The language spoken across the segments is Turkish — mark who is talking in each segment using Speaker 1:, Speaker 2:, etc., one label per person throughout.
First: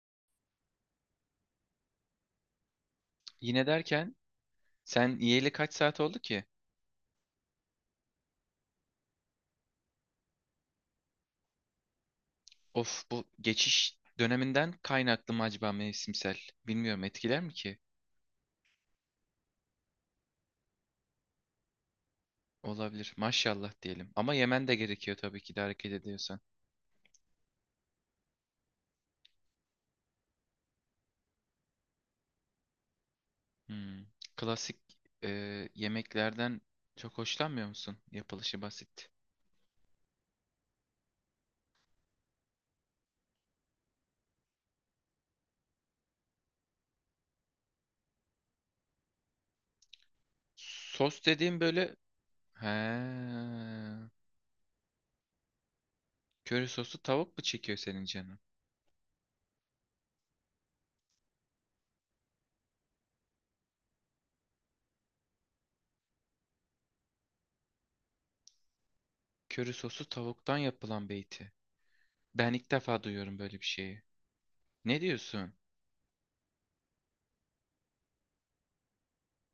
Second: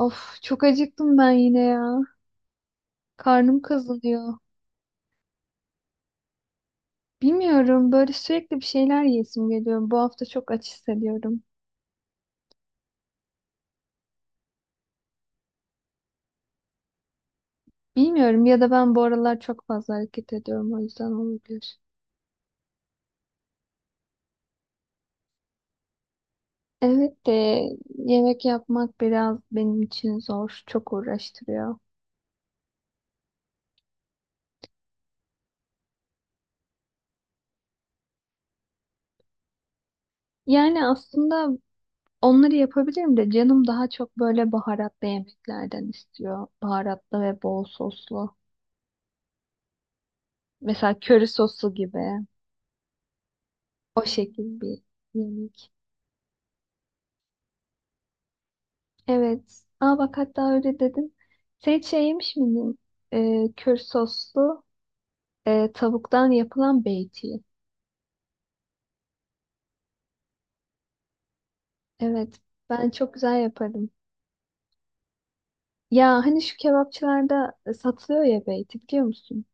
Speaker 1: Of çok acıktım ben yine ya. Karnım
Speaker 2: Yine derken
Speaker 1: kazınıyor.
Speaker 2: sen yiyeli kaç saat oldu ki?
Speaker 1: Bilmiyorum, böyle sürekli bir şeyler yesim geliyor. Bu hafta çok aç hissediyorum.
Speaker 2: Of bu geçiş döneminden kaynaklı mı acaba mevsimsel? Bilmiyorum etkiler mi ki?
Speaker 1: Bilmiyorum, ya da ben bu aralar çok fazla hareket ediyorum, o yüzden olabilir.
Speaker 2: Olabilir. Maşallah diyelim. Ama yemen de gerekiyor tabii ki de hareket ediyorsan.
Speaker 1: Evet de yemek yapmak biraz benim için zor. Çok uğraştırıyor.
Speaker 2: Hmm. Klasik yemeklerden çok hoşlanmıyor musun? Yapılışı basit.
Speaker 1: Yani aslında onları yapabilirim de canım daha çok böyle baharatlı yemeklerden istiyor. Baharatlı ve bol soslu. Mesela
Speaker 2: Sos
Speaker 1: köri
Speaker 2: dediğim
Speaker 1: soslu
Speaker 2: böyle...
Speaker 1: gibi.
Speaker 2: He.
Speaker 1: O şekil bir yemek.
Speaker 2: Köri sosu tavuk mu çekiyor senin canın?
Speaker 1: Evet. Aa bak hatta öyle dedin. Sen hiç şey yemiş miydin? Kür soslu tavuktan yapılan beyti.
Speaker 2: Köri sosu tavuktan yapılan beyti.
Speaker 1: Evet.
Speaker 2: Ben ilk
Speaker 1: Ben
Speaker 2: defa
Speaker 1: çok
Speaker 2: duyuyorum
Speaker 1: güzel
Speaker 2: böyle bir
Speaker 1: yaparım.
Speaker 2: şeyi. Ne diyorsun?
Speaker 1: Ya hani şu kebapçılarda satılıyor ya beyti, biliyor musun?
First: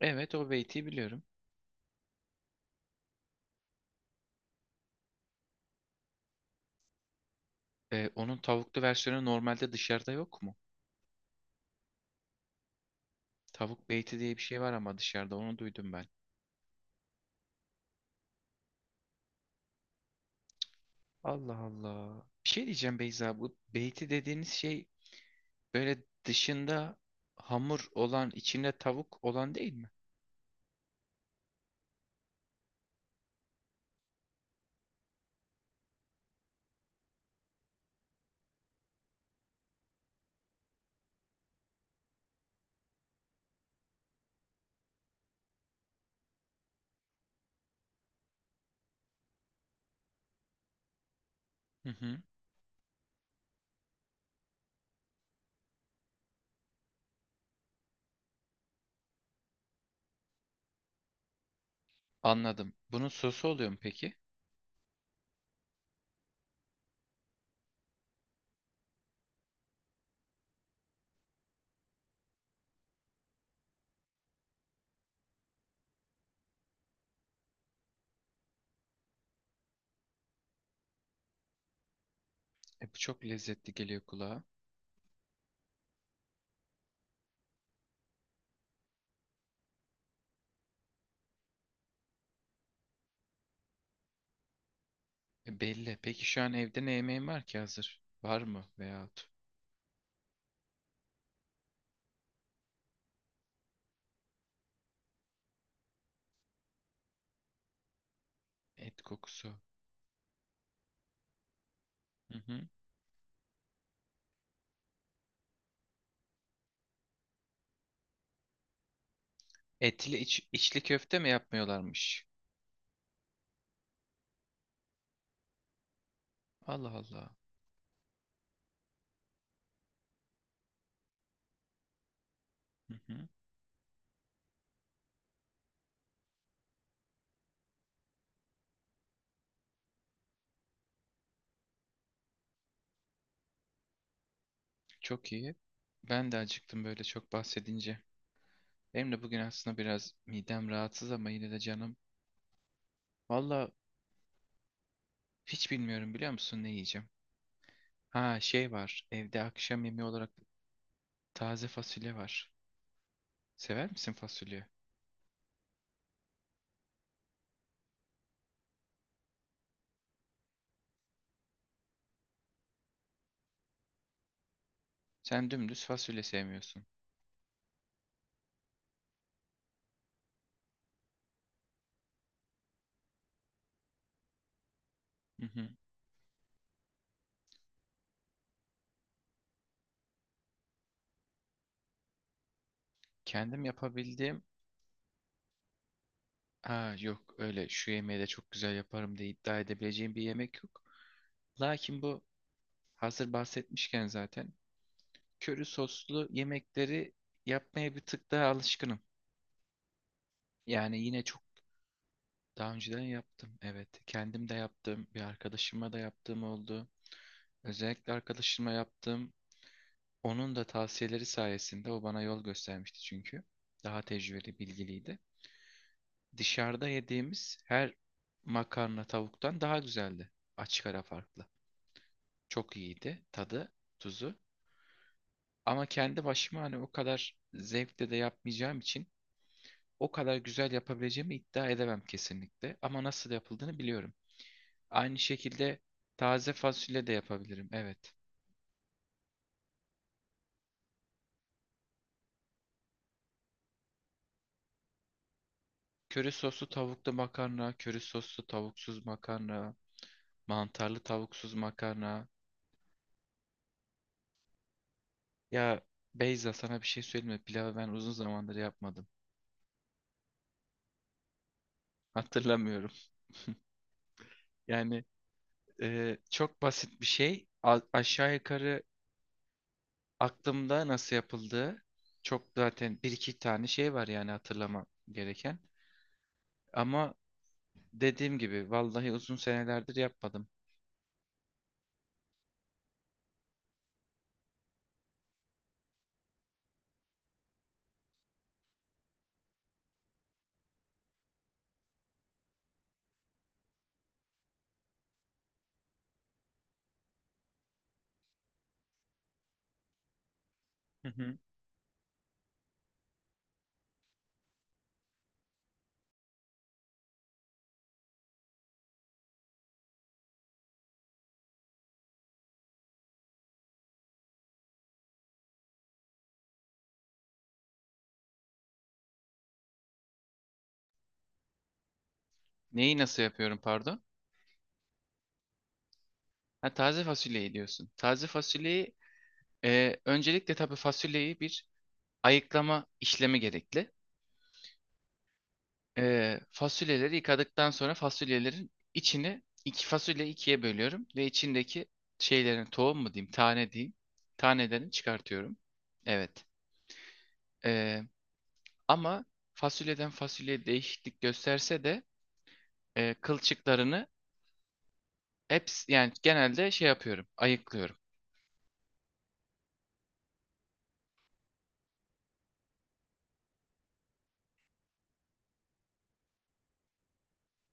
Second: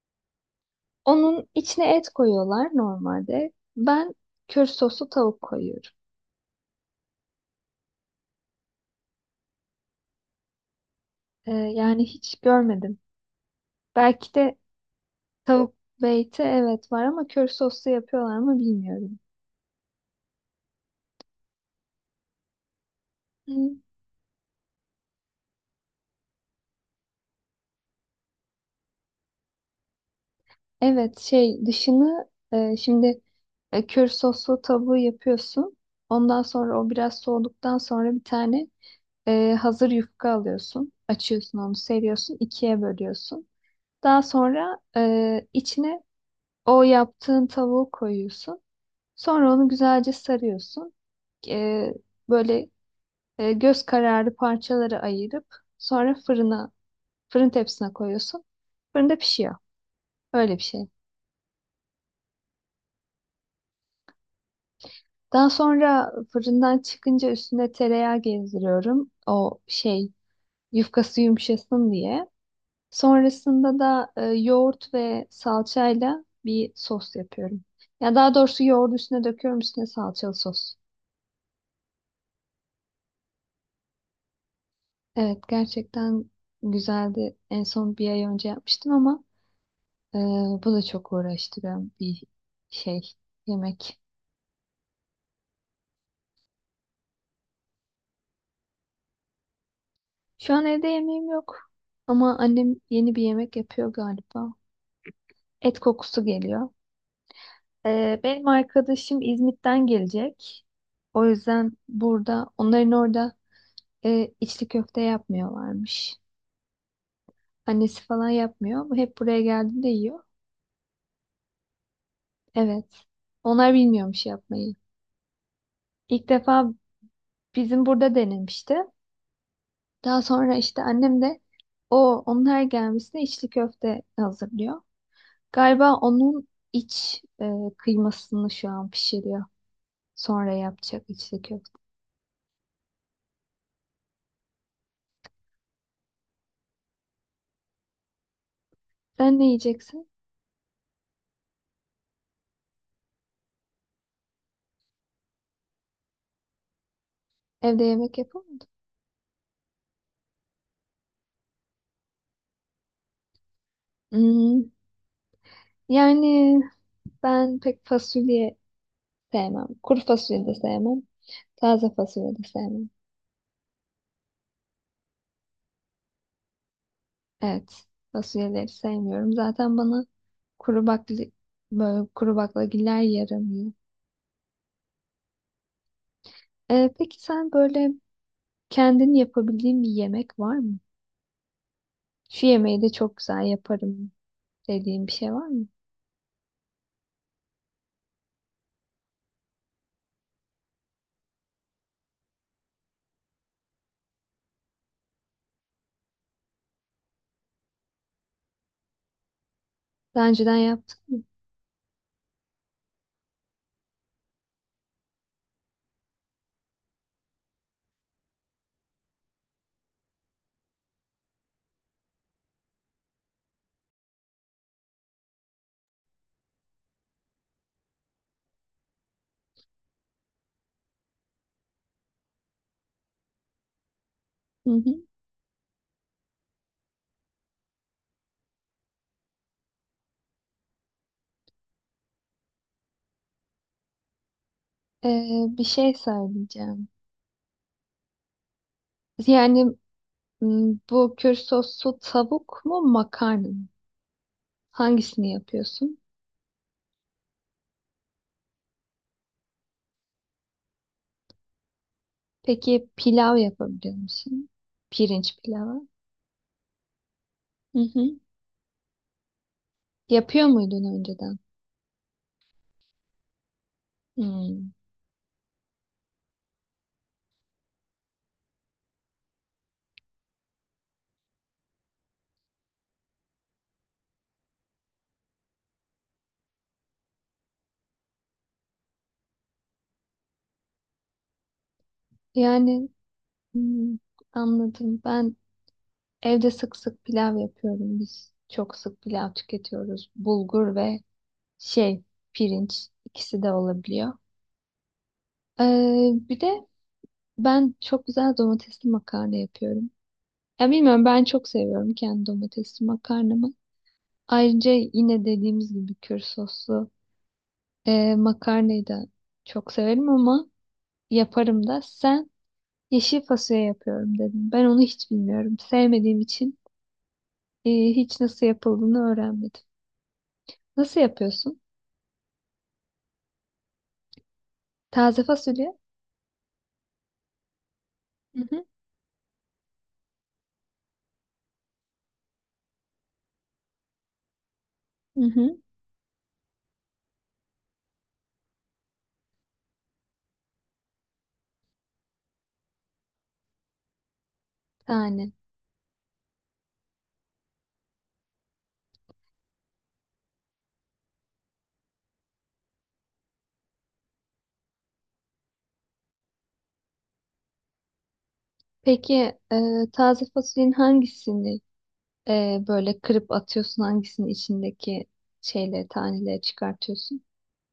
Speaker 2: Evet o beyti biliyorum.
Speaker 1: Onun içine et koyuyorlar normalde. Ben kür soslu tavuk koyuyorum.
Speaker 2: Onun tavuklu versiyonu normalde dışarıda yok mu?
Speaker 1: Yani hiç görmedim.
Speaker 2: Tavuk beyti
Speaker 1: Belki
Speaker 2: diye bir
Speaker 1: de
Speaker 2: şey var ama dışarıda onu
Speaker 1: tavuk
Speaker 2: duydum ben.
Speaker 1: beyti evet var ama kür soslu yapıyorlar mı bilmiyorum.
Speaker 2: Allah Allah. Bir şey diyeceğim Beyza, bu
Speaker 1: Hı.
Speaker 2: beyti dediğiniz şey böyle dışında hamur olan içinde tavuk olan değil mi?
Speaker 1: Evet şey dışını şimdi kür soslu tavuğu yapıyorsun. Ondan sonra o biraz soğuduktan sonra bir tane hazır yufka alıyorsun. Açıyorsun onu, seriyorsun, ikiye bölüyorsun. Daha sonra içine o yaptığın tavuğu koyuyorsun. Sonra onu güzelce sarıyorsun. E,
Speaker 2: Hı hı.
Speaker 1: böyle göz kararı parçaları ayırıp sonra fırına, fırın tepsisine koyuyorsun. Fırında pişiyor. Öyle bir şey.
Speaker 2: Anladım. Bunun sosu oluyor mu peki?
Speaker 1: Daha sonra fırından çıkınca üstüne tereyağı gezdiriyorum. O şey yufkası yumuşasın diye. Sonrasında da yoğurt ve salçayla bir sos yapıyorum. Ya daha doğrusu yoğurdu üstüne döküyorum, üstüne salçalı sos.
Speaker 2: Bu çok lezzetli geliyor kulağa.
Speaker 1: Evet gerçekten güzeldi. En son bir ay önce yapmıştım ama e, bu da çok uğraştıran bir şey yemek.
Speaker 2: Belli. Peki şu an evde ne yemeğin var ki hazır? Var mı veyahut
Speaker 1: Şu an evde yemeğim yok ama annem yeni bir yemek yapıyor galiba. Et kokusu geliyor. Benim
Speaker 2: et
Speaker 1: arkadaşım
Speaker 2: kokusu?
Speaker 1: İzmit'ten gelecek. O yüzden
Speaker 2: Hı
Speaker 1: burada,
Speaker 2: hı.
Speaker 1: onların orada içli köfte yapmıyorlarmış. Annesi falan yapmıyor. Bu hep buraya geldiğinde
Speaker 2: Etli
Speaker 1: yiyor.
Speaker 2: içli köfte mi yapmıyorlarmış?
Speaker 1: Evet. Onlar bilmiyormuş yapmayı. İlk defa
Speaker 2: Allah Allah.
Speaker 1: bizim burada denemişti. Daha sonra işte annem de o onlar
Speaker 2: Hı
Speaker 1: gelmesine
Speaker 2: hı.
Speaker 1: içli köfte hazırlıyor. Galiba onun iç kıymasını şu an pişiriyor. Sonra yapacak içli köfte.
Speaker 2: Çok iyi. Ben de acıktım böyle çok bahsedince. Benim de
Speaker 1: Sen
Speaker 2: bugün
Speaker 1: ne
Speaker 2: aslında
Speaker 1: yiyeceksin?
Speaker 2: biraz midem rahatsız ama yine de canım. Valla hiç bilmiyorum, biliyor musun ne yiyeceğim?
Speaker 1: Evde yemek
Speaker 2: Ha,
Speaker 1: yapamadın.
Speaker 2: şey var. Evde akşam yemeği olarak taze fasulye var. Sever misin fasulye?
Speaker 1: Hmm, yani ben pek fasulye sevmem. Kuru fasulye de sevmem. Taze fasulye de sevmem.
Speaker 2: Sen dümdüz fasulye sevmiyorsun.
Speaker 1: Evet. Fasulyeleri sevmiyorum. Zaten bana kuru bakli, böyle kuru baklagiller yaramıyor.
Speaker 2: Hı hı.
Speaker 1: Peki sen böyle kendin yapabildiğin bir yemek var mı? Şu yemeği de çok güzel
Speaker 2: Kendim
Speaker 1: yaparım
Speaker 2: yapabildiğim...
Speaker 1: dediğin bir şey var mı?
Speaker 2: Ha yok, öyle şu yemeği de çok güzel yaparım diye iddia edebileceğim bir yemek yok. Lakin bu hazır bahsetmişken zaten. Köri soslu yemekleri yapmaya bir tık daha alışkınım.
Speaker 1: Daha önceden
Speaker 2: Yani
Speaker 1: yaptım.
Speaker 2: yine çok daha önceden yaptım. Evet, kendim de yaptım. Bir arkadaşıma da yaptığım oldu. Özellikle arkadaşıma yaptığım, onun da tavsiyeleri sayesinde. O bana yol göstermişti çünkü. Daha tecrübeli, bilgiliydi. Dışarıda yediğimiz her makarna tavuktan daha güzeldi. Açık ara farklı. Çok iyiydi tadı, tuzu.
Speaker 1: Hı hı.
Speaker 2: Ama kendi başıma hani o kadar zevkle de yapmayacağım için o kadar güzel yapabileceğimi iddia edemem kesinlikle. Ama nasıl yapıldığını biliyorum. Aynı
Speaker 1: Bir
Speaker 2: şekilde
Speaker 1: şey
Speaker 2: taze
Speaker 1: söyleyeceğim.
Speaker 2: fasulye de yapabilirim. Evet.
Speaker 1: Yani bu kür soslu tavuk mu makarna mı? Hangisini yapıyorsun?
Speaker 2: Köri soslu tavuklu makarna, köri soslu tavuksuz makarna, mantarlı tavuksuz makarna.
Speaker 1: Peki pilav yapabiliyor musun? Pirinç
Speaker 2: Ya
Speaker 1: pilavı.
Speaker 2: Beyza, sana bir şey söyleyeyim mi? Pilavı
Speaker 1: Hı
Speaker 2: ben uzun
Speaker 1: hı.
Speaker 2: zamandır yapmadım.
Speaker 1: Yapıyor muydun önceden?
Speaker 2: Hatırlamıyorum.
Speaker 1: Hmm.
Speaker 2: Yani çok basit bir şey. Aşağı yukarı aklımda nasıl yapıldığı, çok zaten bir iki tane şey var yani hatırlamam gereken. Ama dediğim gibi vallahi uzun senelerdir yapmadım.
Speaker 1: Yani hmm, anladım. Ben evde sık sık pilav yapıyorum. Biz çok sık pilav tüketiyoruz. Bulgur ve şey pirinç, ikisi de olabiliyor. Bir de ben çok güzel domatesli makarna yapıyorum. Ya bilmiyorum,
Speaker 2: Hı
Speaker 1: ben
Speaker 2: hı.
Speaker 1: çok seviyorum kendi domatesli makarnamı. Ayrıca yine dediğimiz gibi kür soslu makarnayı da çok severim ama yaparım da. Sen Yeşil fasulye yapıyorum dedim. Ben onu hiç bilmiyorum. Sevmediğim için hiç nasıl yapıldığını öğrenmedim. Nasıl yapıyorsun?
Speaker 2: Neyi nasıl yapıyorum pardon?
Speaker 1: Taze fasulye?
Speaker 2: Ha, taze fasulyeyi diyorsun. Taze
Speaker 1: Hı hı.
Speaker 2: fasulyeyi öncelikle, tabii fasulyeyi bir ayıklama işlemi gerekli.
Speaker 1: Hı hı.
Speaker 2: Fasulyeleri yıkadıktan sonra fasulyelerin içini, iki fasulye, ikiye bölüyorum ve içindeki şeylerin, tohum mu diyeyim, tane diyeyim, tanelerini
Speaker 1: Tane.
Speaker 2: çıkartıyorum. Evet. E, Ama fasulyeden fasulyeye değişiklik gösterse de kılçıklarını hepsi, yani genelde şey yapıyorum, ayıklıyorum.
Speaker 1: Peki taze fasulyenin hangisini böyle kırıp atıyorsun? Hangisini içindeki şeyleri, taneleri çıkartıyorsun?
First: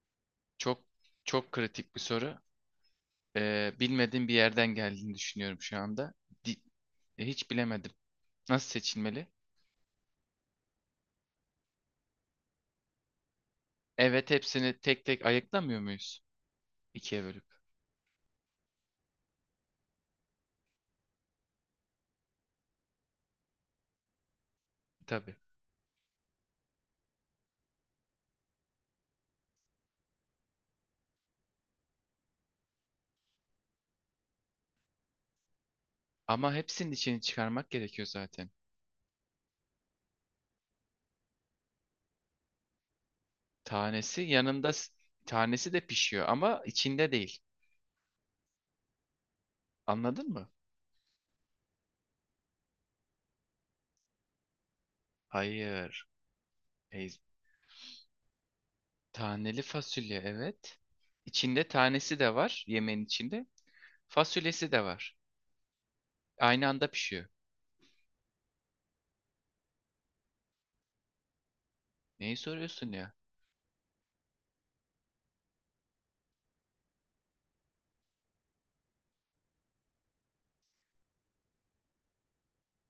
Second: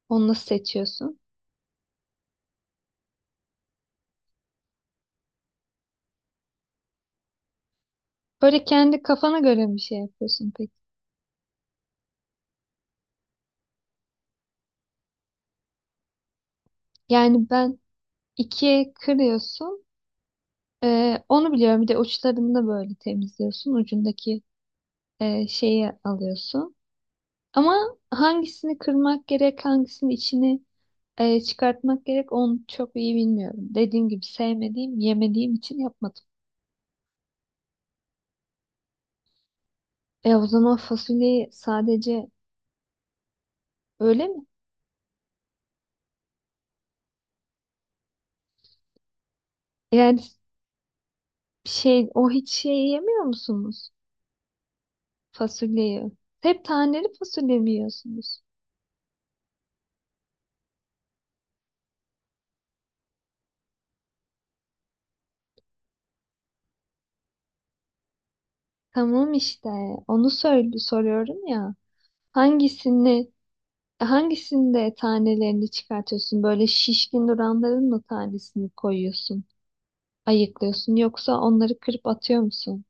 Speaker 1: Onu nasıl
Speaker 2: Çok
Speaker 1: seçiyorsun?
Speaker 2: çok kritik bir soru. Bilmediğim bir yerden geldiğini düşünüyorum şu anda. Di- Hiç bilemedim.
Speaker 1: Böyle
Speaker 2: Nasıl
Speaker 1: kendi
Speaker 2: seçilmeli?
Speaker 1: kafana göre bir şey yapıyorsun peki.
Speaker 2: Evet, hepsini tek tek ayıklamıyor muyuz? İkiye bölüp.
Speaker 1: Yani ben ikiye kırıyorsun. Onu biliyorum. Bir de uçlarını da böyle temizliyorsun. Ucundaki
Speaker 2: Tabii.
Speaker 1: şeyi alıyorsun. Ama hangisini kırmak gerek, hangisinin içini çıkartmak gerek, onu çok iyi bilmiyorum. Dediğim gibi sevmediğim, yemediğim için yapmadım.
Speaker 2: Ama hepsinin içini çıkarmak gerekiyor zaten.
Speaker 1: E o zaman fasulyeyi sadece
Speaker 2: Tanesi
Speaker 1: öyle mi?
Speaker 2: yanında, s- Tanesi de pişiyor ama içinde değil.
Speaker 1: Yani
Speaker 2: Anladın mı?
Speaker 1: şey, o hiç şey yemiyor musunuz? Fasulyeyi.
Speaker 2: Hayır.
Speaker 1: Hep taneli
Speaker 2: Ey-
Speaker 1: fasulye mi yiyorsunuz?
Speaker 2: Taneli fasulye, evet. İçinde tanesi de var, yemeğin içinde. Fasulyesi de var. Aynı anda pişiyor.
Speaker 1: Tamam işte onu söyle, soruyorum ya.
Speaker 2: Neyi soruyorsun ya?
Speaker 1: Hangisini hangisinde tanelerini çıkartıyorsun? Böyle şişkin duranların mı tanesini koyuyorsun? Ayıklıyorsun, yoksa onları kırıp atıyor musun?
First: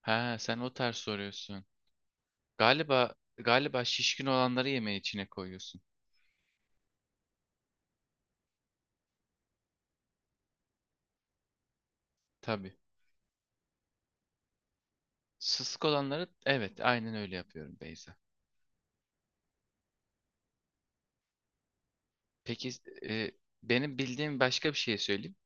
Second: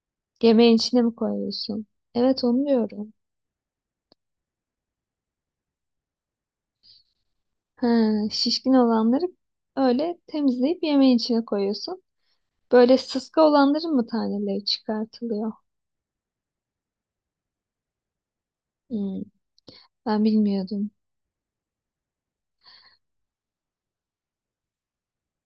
Speaker 2: Ha, sen o
Speaker 1: Yemeğin
Speaker 2: tarz
Speaker 1: içine mi
Speaker 2: soruyorsun.
Speaker 1: koyuyorsun? Evet onu diyorum.
Speaker 2: Galiba şişkin olanları yemeğin içine koyuyorsun.
Speaker 1: Ha, şişkin olanları öyle temizleyip yemeğin içine koyuyorsun.
Speaker 2: Tabii.
Speaker 1: Böyle sıska olanların mı taneleri çıkartılıyor?
Speaker 2: Sısık olanları, evet, aynen öyle yapıyorum Beyza.
Speaker 1: Hmm, ben bilmiyordum.
Speaker 2: Peki e, benim bildiğim başka bir şey söyleyeyim.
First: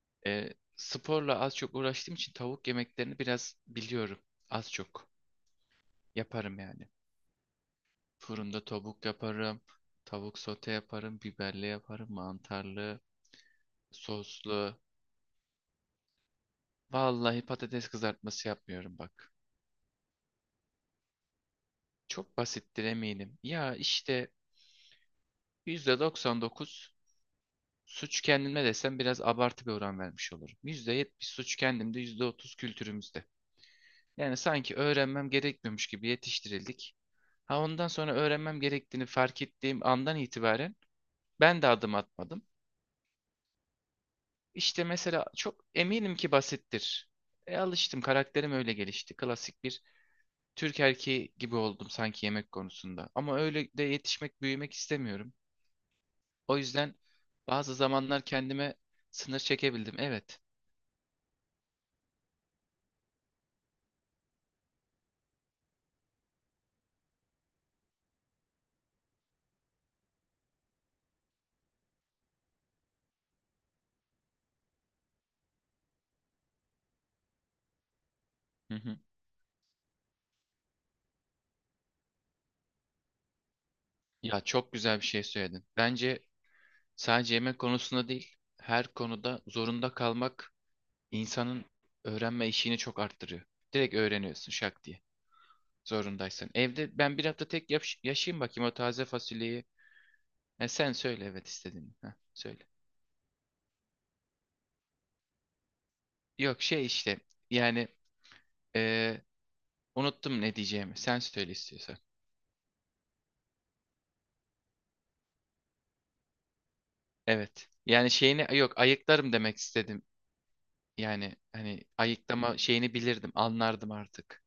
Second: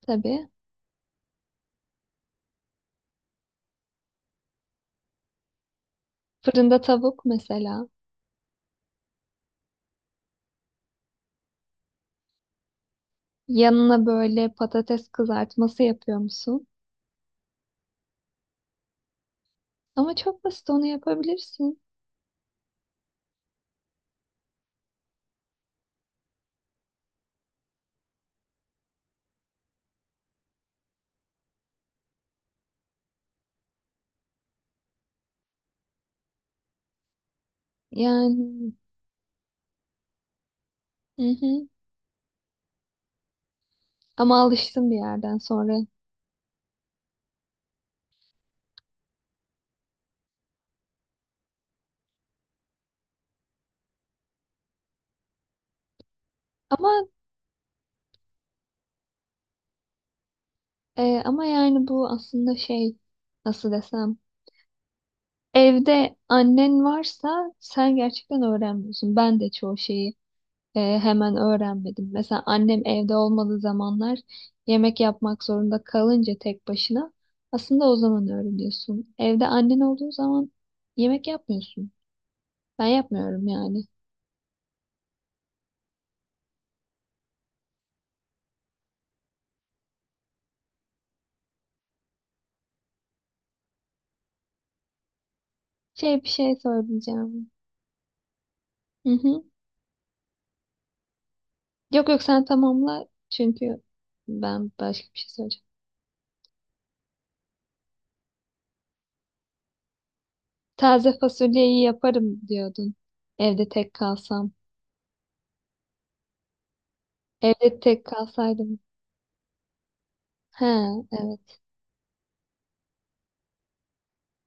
Speaker 1: Tabii.
Speaker 2: Sporla az çok uğraştığım için tavuk yemeklerini biraz biliyorum. Az çok. Yaparım
Speaker 1: Fırında
Speaker 2: yani.
Speaker 1: tavuk mesela.
Speaker 2: Fırında tavuk yaparım. Tavuk sote yaparım. Biberli yaparım. Mantarlı.
Speaker 1: Yanına böyle
Speaker 2: Soslu.
Speaker 1: patates kızartması yapıyor musun?
Speaker 2: Vallahi patates kızartması yapmıyorum bak.
Speaker 1: Ama çok basit, onu yapabilirsin.
Speaker 2: Çok basittir eminim. Ya işte %99 suç kendime desem biraz abartı bir oran vermiş olurum. %70 suç kendimde, %30 kültürümüzde. Yani sanki öğrenmem gerekmiyormuş gibi yetiştirildik. Ha ondan sonra öğrenmem
Speaker 1: Yani
Speaker 2: gerektiğini fark ettiğim andan itibaren
Speaker 1: hı
Speaker 2: ben de
Speaker 1: hı.
Speaker 2: adım atmadım.
Speaker 1: Ama
Speaker 2: İşte
Speaker 1: alıştım bir
Speaker 2: mesela
Speaker 1: yerden
Speaker 2: çok
Speaker 1: sonra.
Speaker 2: eminim ki basittir. Alıştım, karakterim öyle gelişti. Klasik bir Türk erkeği gibi oldum sanki yemek konusunda. Ama öyle de yetişmek, büyümek istemiyorum. O yüzden
Speaker 1: Ama
Speaker 2: bazı zamanlar kendime sınır çekebildim. Evet.
Speaker 1: Ama yani bu aslında şey, nasıl desem, evde annen varsa sen gerçekten öğrenmiyorsun. Ben de çoğu şeyi hemen öğrenmedim. Mesela annem evde olmadığı zamanlar yemek yapmak zorunda kalınca tek başına, aslında o zaman
Speaker 2: Hı hı.
Speaker 1: öğreniyorsun. Evde annen olduğu zaman yemek yapmıyorsun. Ben yapmıyorum yani.
Speaker 2: Ya çok güzel bir şey söyledin. Bence sadece yemek konusunda değil, her konuda zorunda kalmak insanın öğrenme işini çok arttırıyor. Direkt öğreniyorsun şak diye.
Speaker 1: Şey, bir
Speaker 2: Zorundaysan.
Speaker 1: şey
Speaker 2: Evde ben bir hafta
Speaker 1: söyleyeceğim.
Speaker 2: tek yaşayayım bakayım o taze
Speaker 1: Hı hı.
Speaker 2: fasulyeyi. Sen söyle evet istediğini.
Speaker 1: Yok
Speaker 2: Ha
Speaker 1: yok, sen
Speaker 2: söyle.
Speaker 1: tamamla çünkü ben başka bir şey söyleyeceğim.
Speaker 2: Yok şey işte yani e, unuttum ne diyeceğimi.
Speaker 1: Taze
Speaker 2: Sen söyle
Speaker 1: fasulyeyi
Speaker 2: istiyorsan.
Speaker 1: yaparım diyordun. Evde tek kalsam.
Speaker 2: Evet.
Speaker 1: Evde tek
Speaker 2: Yani şeyini, yok,
Speaker 1: kalsaydım.
Speaker 2: ayıklarım demek istedim.
Speaker 1: He,
Speaker 2: Yani
Speaker 1: evet.
Speaker 2: hani ayıklama şeyini bilirdim, anlardım artık.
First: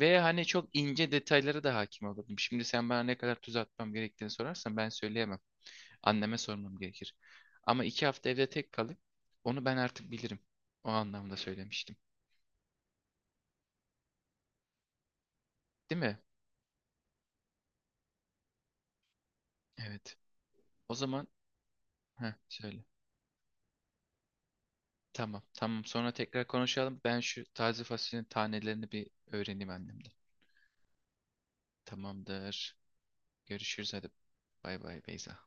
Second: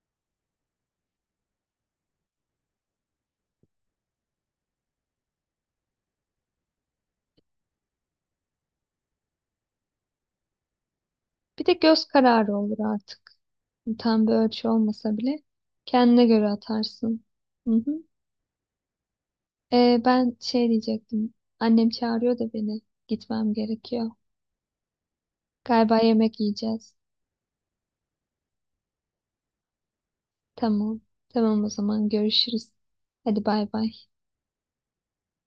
Speaker 2: Ve hani çok ince detaylara da hakim olurdum. Şimdi sen bana ne kadar tuz atmam gerektiğini sorarsan ben söyleyemem. Anneme sormam gerekir. Ama 2 hafta evde tek kalıp onu ben artık bilirim. O anlamda
Speaker 1: Bir de
Speaker 2: söylemiştim.
Speaker 1: göz kararı olur artık. Tam bir ölçü olmasa bile
Speaker 2: Değil mi?
Speaker 1: kendine göre atarsın. Hı hı.
Speaker 2: Evet.
Speaker 1: Ben şey
Speaker 2: O zaman
Speaker 1: diyecektim. Annem
Speaker 2: heh,
Speaker 1: çağırıyor da beni.
Speaker 2: söyle.
Speaker 1: Gitmem gerekiyor.
Speaker 2: Tamam, tamam.
Speaker 1: Galiba
Speaker 2: Sonra
Speaker 1: yemek
Speaker 2: tekrar
Speaker 1: yiyeceğiz.
Speaker 2: konuşalım. Ben şu taze fasulyenin tanelerini bir öğreneyim annemden.
Speaker 1: Tamam. Tamam o zaman görüşürüz.
Speaker 2: Tamamdır.
Speaker 1: Hadi bay bay.
Speaker 2: Görüşürüz hadi. Bay bay Beyza.